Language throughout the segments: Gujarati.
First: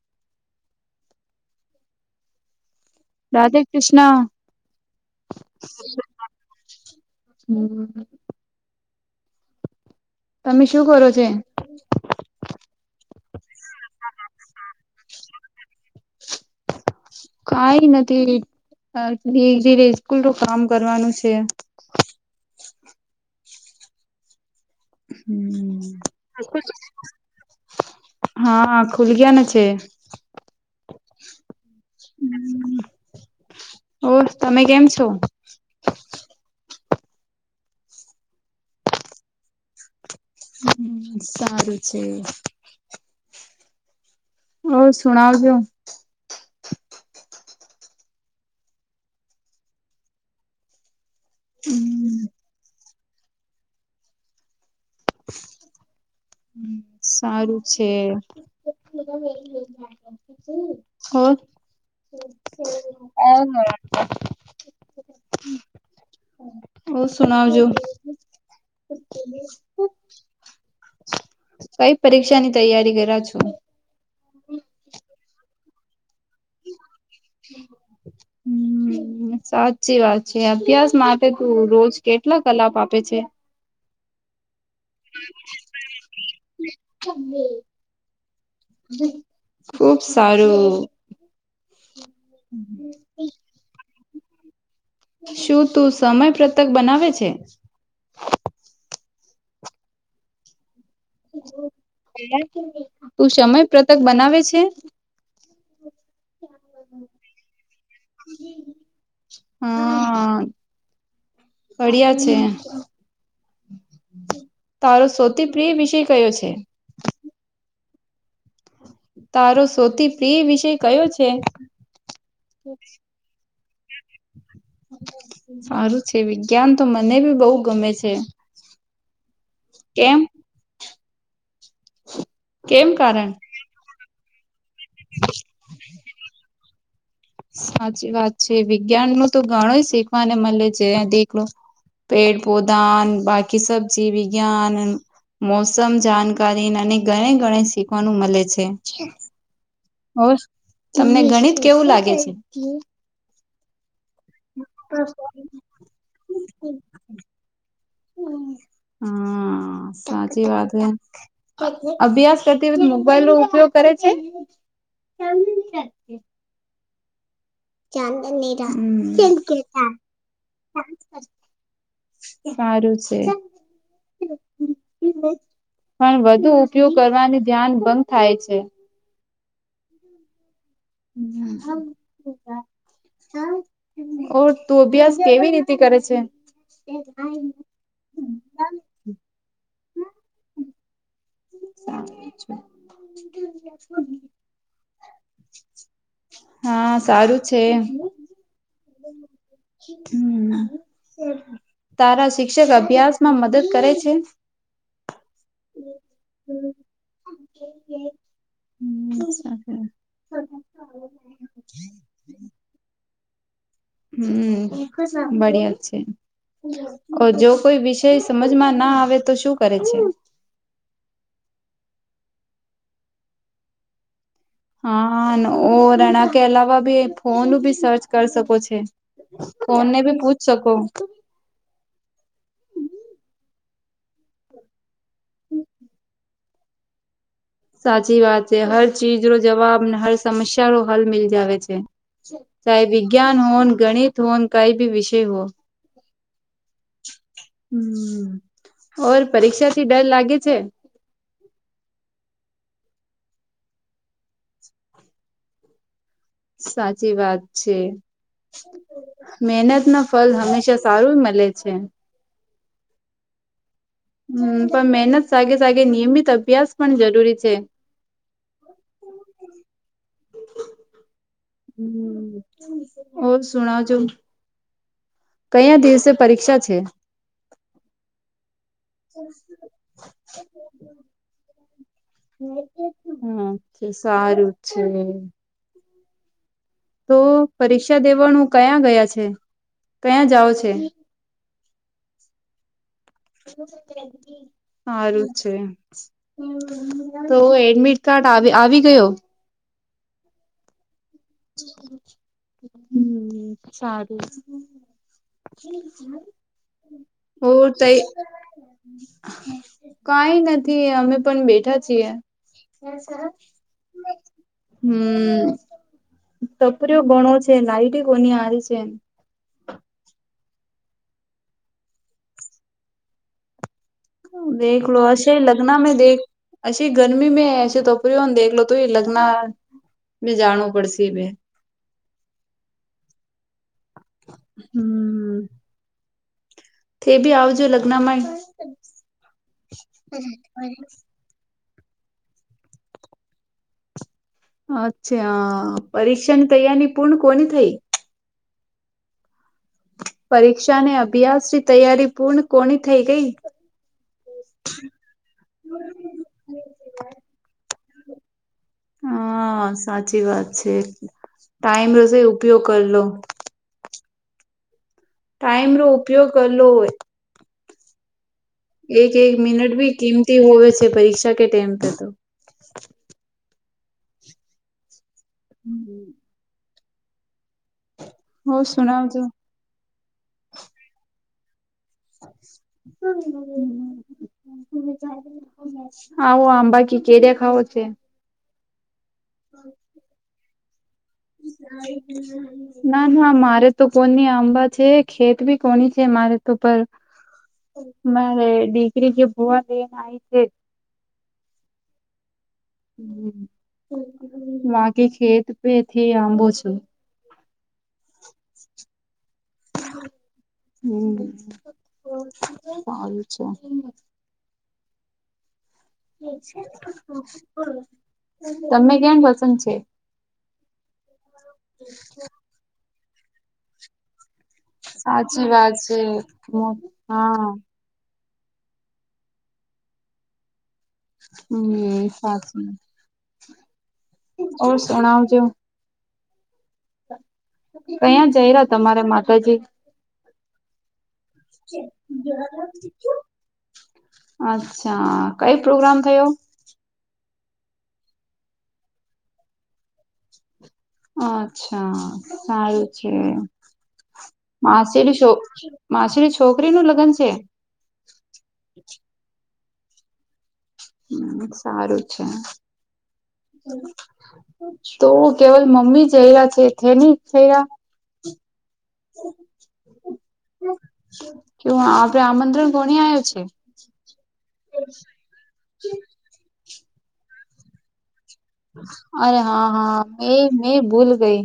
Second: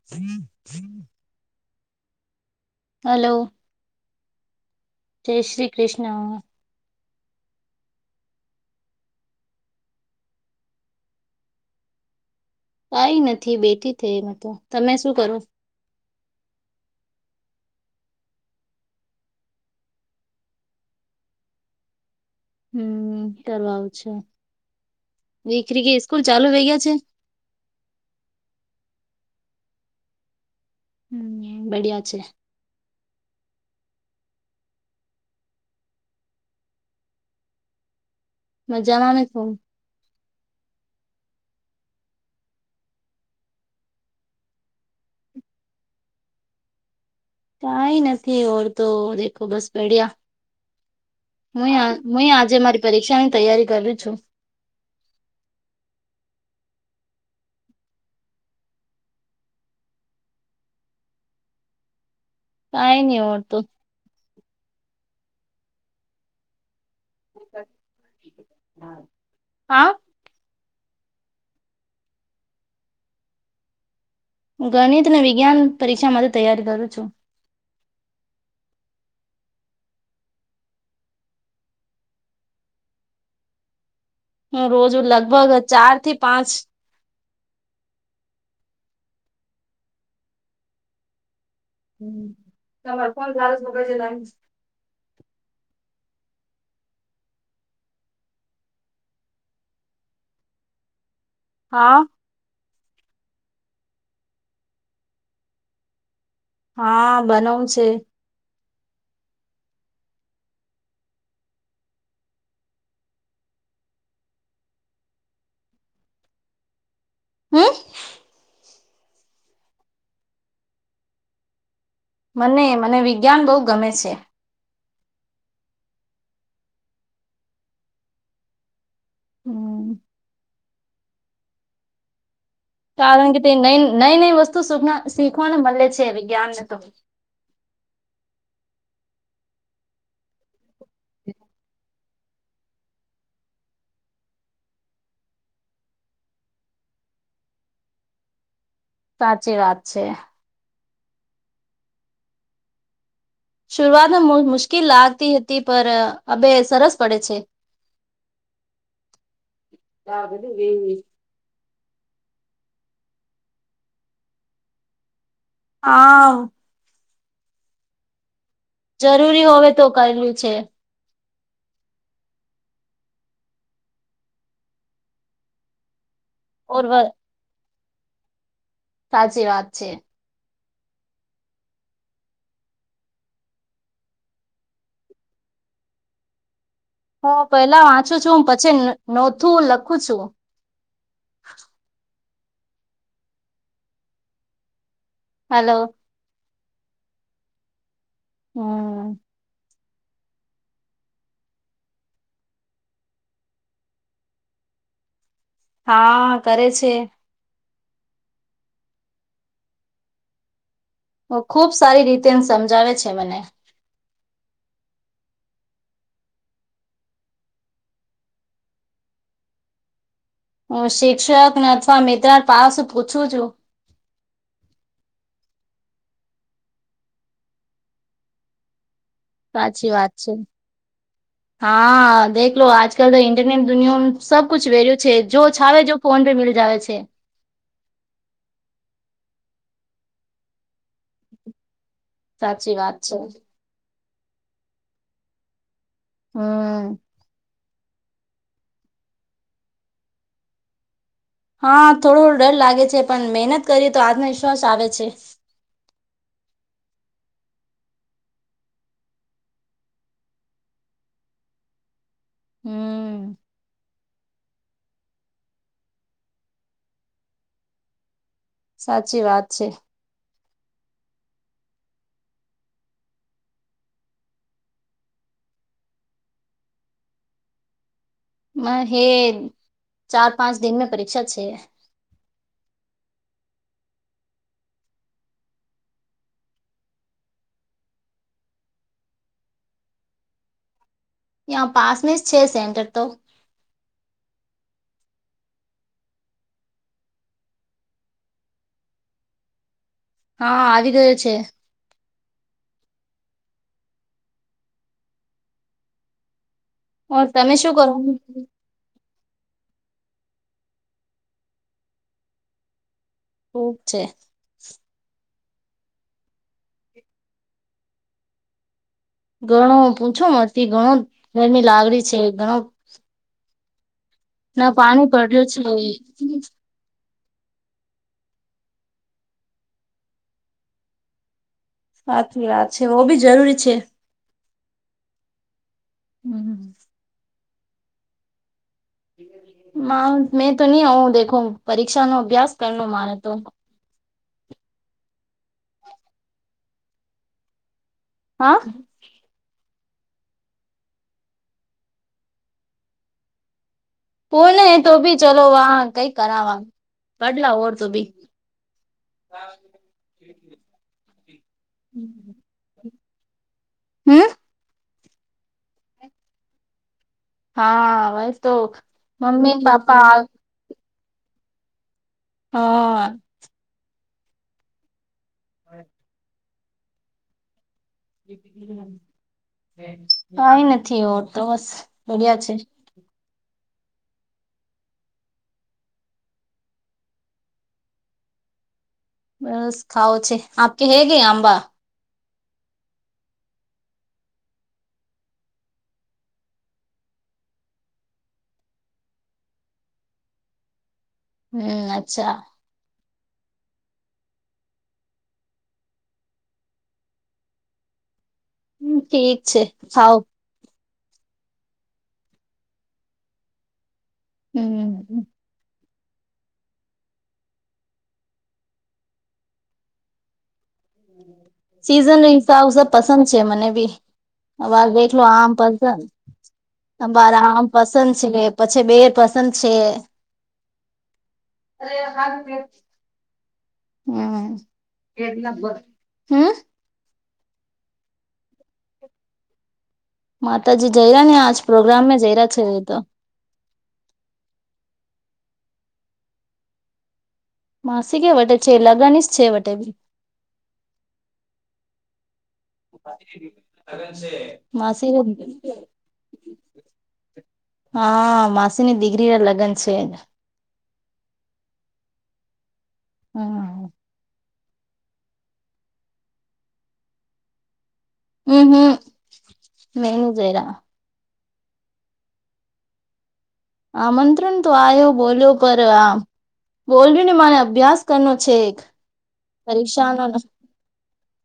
[inaudible] હલો રાધે કૃષ્ણ. જય શ્રી કૃષ્ણ. હમ. તમે શું કરો છે. કઈ નથી બેઠી થઈ એમ તો તમે શું કરો? કાઈ નથી. હ જે સ્કૂલ નું કામ કરવાનું છે. હમ કરવા આવ છે દીખરી કે સ્કૂલ ચાલુ થઈ ગયા છે હા ખુલ ગયાને છે. હમ બડિયા છે ઓર તમે કેમ છો? મજામાં મે છું. હમ સારું છે. હ શુંણાવ જો. કઈ નથી ઓર તો દેખો બસ બડીયા. હું હું આજે મારી પરીક્ષા ની તૈયારી કર છું. [inaudible] હમ સારું છે. હર હ કઈ નહી ઓર તો હ ઓ સુના જો હા. કઈ પરીક્ષા ની તૈયારી કર્યા છો. ગણિત ને વિજ્ઞાન પરીક્ષા માટે તૈયારી કરું છું હમ. હમ સાચી વાત છે અભ્યાસ માટે તું રોજ કેટલા કલાપ આપે છે. હ રોજ લગભગ ચાર થી પાંચ ખુબ સારું હમ તમારે ફન ચાલ બગ છે ના શું તું સમય પતક બનાવે છે હા તું સમય પતક બનાવે છે. હા બનાવું છે હમ કરિયા છે. તારો સૌતી પ્રિય વિષય કયો છે. હમ. તારો સૌથી પ્રિય વિષય કયો છે. મને મને વિજ્ઞાન બહુ ગમે છે. સારું છે વિજ્ઞાન તો મને ભી બહુ ગમે છે. હમ કેમ કારણ કે તે નઈ નઈ વસ્તુખ શીખવાને મળે છે વિજ્ઞાન ને તો. સાચી વાત છે વિજ્ઞાન નું તો ઘણોય શીખવાને મળે છે દેખલો. પેડ પૌધા બાકી સબજી વિજ્ઞાન મોસમ જાણકારી અને ગણે ગણ શીખવાનું મળે છે. સાચી વાત છે ઓર તમને ગણીત કેવું લાગે છે. શરૂઆતમાં મુશ્કે કી લાગતી હતી પર અબે સરસ પડે છે હા સાચી વાત હૈ અભ્યાસ કરતી મોબાઈલ નો ઉપયોગ કરે છે. હા ચંદન જરૂરી હોવે તો કરેલું છે [unintelligible] સારું છે પણ વધુ ઓર ઉપયોગ કરવાની ધ્યાન ભંગ થાય છે. સાચી વાત છે. હ ઓ તું અભ્યાસ કેવી રીતે કરે છે હ પેલા વાંચું છું હ પછી નોતું લખું છું. સચું છે હાલો હા સારું છે હમ હમ એ તારા શિક્ષક અભ્યાસમાં મદદ કરે છે. હા કરે છે હમ ખુબ સારી રીતે એ સમજાવે છે મને હમ બાળી જ છે. જો કોઈ વિષય સમજમાં ના આવે તો શું કરે છે. હ શિક્ષકને અથવા મિત્ર પાસ પૂછું છું હા ઓ રણા કે અલાવા ભી ફોન ભી સર્ચ કરી શકો છે સાચી કોને વાત ભી છે. પૂછ સકો હા દેખલો લો આજ કલ તો ઇન્ટરનેટ દુનિયામાં સબકુછ વેરુ છે જો છાવે જો ફોન રે મીલ જાવે છે સાચી વાત છે હર ચીજનો જવાબ ને હર સમસ્યા નો હલ મિલ જાવે છે સાચી ચાહે વાત છે વિજ્ઞાન હોન ગણિત હોન કઈ ભી વિષય હો હા ઓર પરીક્ષા થી ડર લાગે છે હા થોડો ડર લાગે છે પણ મહેનત કરી તો આત્મવિશ્વાસ આવે છે સાચી વાત છે મહેનત ના ફલ હંમેશા સારું મળે છે હમ હમ પણ મહેનત સાગે સાગે નિયમિત અભ્યાસ પણ જરૂરી છે સાચી વાત છે ઓ સુનો જુ કયા દિવસે પરીક્ષા છે હ એ ચાર પાંચ દિન મે પરીક્ષા છે હમ સારું છે તો પરીક્ષા દેવાનું કયાં ગયા છે કયાં જાઓ છે યા પાસમેં જ છે સેન્ટર તો હારું છે તો એડમિટ કાર્ડ આવી ગયો હા આવી ગયો છે [inaudible] હમ સારું ઓર હો તમે શું કરો? તઈ કઈ નથી અમે પણ બેઠા છીએ ખુબ છે હમ તપરીઓ બણો છે લાઈટ કોની હારી છે ઘણો પૂછો મથી ઘણો ગરમી લાગણી છે ઘણો ના પાણી પડ્યું છે અચી ગરમી મે અછી તપરી હોન દેખલો તું લગ્ન બ જાણું પડશે બે હાચી વાત છે હો બી જરૂરી છે હમ હમ તે ભી આવજો લગ્નમાંય મા મેં તો ની આવું દેખો પરીક્ષા નો અભ્યાસ કરનો મારે તો અચ્છા પરીક્ષાની તૈયારી પૂર્ણ કોની થઈ હા પરીક્ષાને અભ્યાસ તૈયારી પૂર્ણ કોની થઈ ગઈ ઓને તો ભી ચલો વા કઈ કરાવા પડલાર તો ભી હા સાચી વાત છે ટાઈમ રશે ઉપયોગ કરી લો હમ ટાઈમ નો ઉપયોગ લો હોય હા આવે એક એક મિનટ ભી કિંમતી હોવે છે પરીક્ષા કે ટેમ પે હા હમ્મ. હો સુણાવજો કઈ નથી હો તો, બસ બઢિયા છે. [inaudible] આવો આંબાકી કે દે ખાવો છે. બસ ખાઓ છે, આપ કે હૈ કે આંબા? [unintelligible] ના ના મારે તો કોની આંબા છે ખેત બી કોની છે મારે તો પર. મારે ડિગ્રી કે ભોવા એન આવી છે. હમ્મ, અચ્છા. બાકી ખેત પે થી આંબો છે. હમ્મ, ઠીક છે ખાવ હમ્મ, સારું છે. હમ્મ. તમને કેમ પસંદ છે? સીઝન નો હિસાબ સ પસંદ છે મને બી. અવાર દેખલો સાચી આમ વાત ફળશે છે ને અવાર હા આમ પસંદ છે પછી બે પસંદ છે. હમ્મ સાચી. હમ્મ, ઓર સુણાવજો હમ્મ? કયાં જઈ રયા તમારા માતાજી? માતાજી જહેરા ને આજ પ્રોગ્રામમાં જરા છે હુતો. અચ્છા, કઈ પ્રોગ્રામ થયો? માસીક એ વટે છે લગની જ છે વટે બી. અચ્છા, હા એ છે. લગન છે. માસેલી છો, માસેલી છોકરી નું લગ્ન છે? હા, માસીની દીકરી લગ્ન છે. હમ્મ, સારું છે. હમ્મ. તો કેવલ મમ્મી જઈ રહ્યા છે થે ની થ્યા? ઊં હું, મે ની જ રયા. કયું આપડે આમંત્રણ કોની આવ્યો છે? આમંત્રણ તો આવ્યો બોલ્યો પર આમ, બોલ્યું ને માને અભ્યાસ કનો છે. એક અરે હા હા પરીક્ષાનો મે મે ભૂલ ગઈ.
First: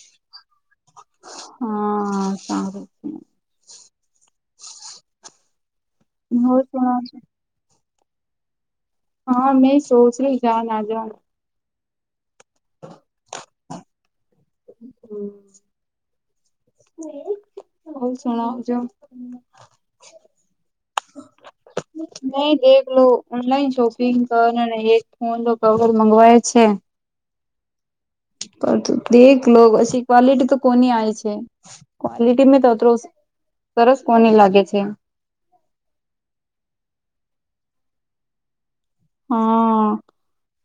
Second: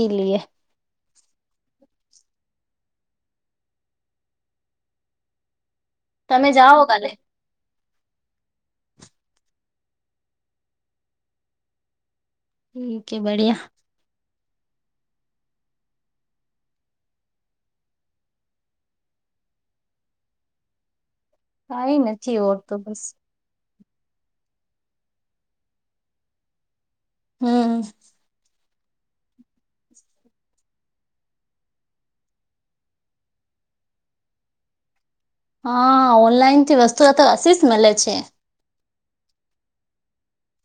ઈ લીએ. હા સારુ. તમે બો જાઓ શણા કાલે છે. હા મે સોચ રહી જા ના જાન. ઠીક એ બળિયા. હમ્મ. બઉ શણઉ છો. કઈ નથી નહી ઓર તો બસ દેખલું. ઓનલાઈન શોપિંગ કર અને એક ફોન નો કવર મગવાય છે. હમ્મ. પર દેક લો પછી કોલિટુ તો કોની આવી છે. કોલિટી મેં તો, સરસ કોને લાગે છે. હા ઓનલાઈન થી વસ્તુ તો હસીસ મળે છે. હા,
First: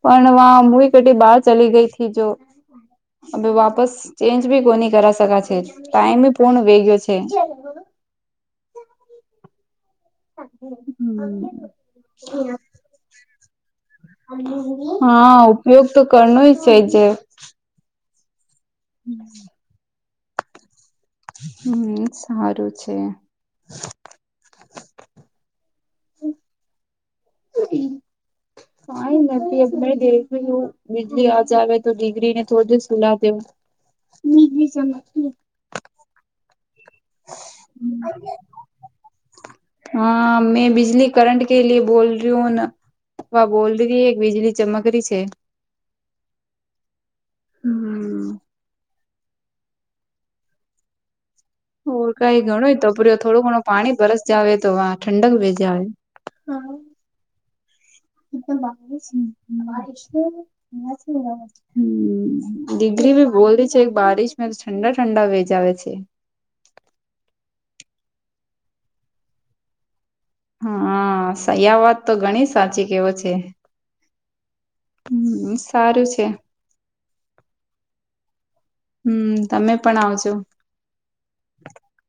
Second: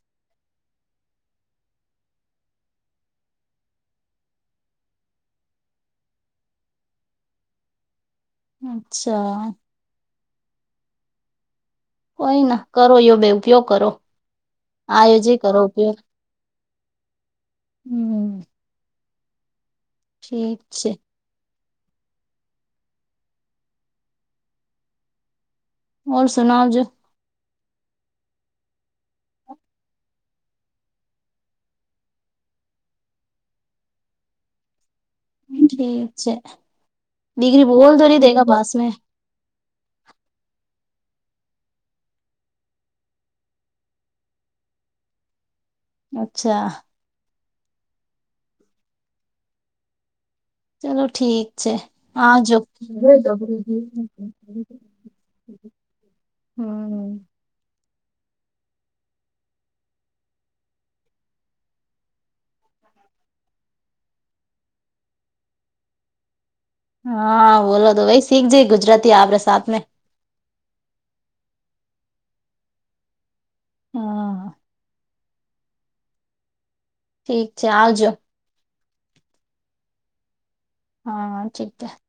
પણ વા મવી કેટલી બહાર ચલી ગઈ થી જો. અભી વાપસ ચેન્જ ભી કોની કરા શકા છે ટાઈમ બી પૂર્ણ વેગયો છે. અચ્છા. કોઈ હમ્મ. ના કરો યો બે ઉપયોગ કરો આયોજે હા કરો ઉપયોગ તો કરનુંય [unintelligible] જે હમ્મ. હમ્મ. ઠીક છે. હમ્મ, સારું છે. ઔર સુનાવ જો. કાંઈ નથી [unintelligible] વીજળી આ જાવે તો દિગરીને થોડી દેર સુલા દેવું. [inaudible] ઠીક છે. ડિગ્રી બોલ તો નહીં દેંગા બાસ મે હા મેં બિજલી કરંટ કે લીએ બોલ રહી હું ના વા બોલ [unintelligible] એક વીજળી ચમકરી છે. અચ્છા. હમ્મ. ચાલો ઠીક છે હોર કંઈ આજો ઘણુંય તોપર્યો થોડું ઘણું પાણી બરસ જાવે તો વા ઠંડક વે જ આવે. હા. હમ્મ [inaudible] હમ્મ, દીકરી ભી બોલે છે કે બારિશ મે ઠંડા-ઠંડા વેજ આવે છે. હા [unintelligible] તો [unintelligible] શીખ જી ગુજરાતી આવડે સા આપને. હા. સહી આ વાત તો ઘણી સાચી કેવો છે. હા. હમ્મ, સારું છે. ઠીક છે, આવજો. હમ્મ, તમે પણ આવજો. હા [unintelligible]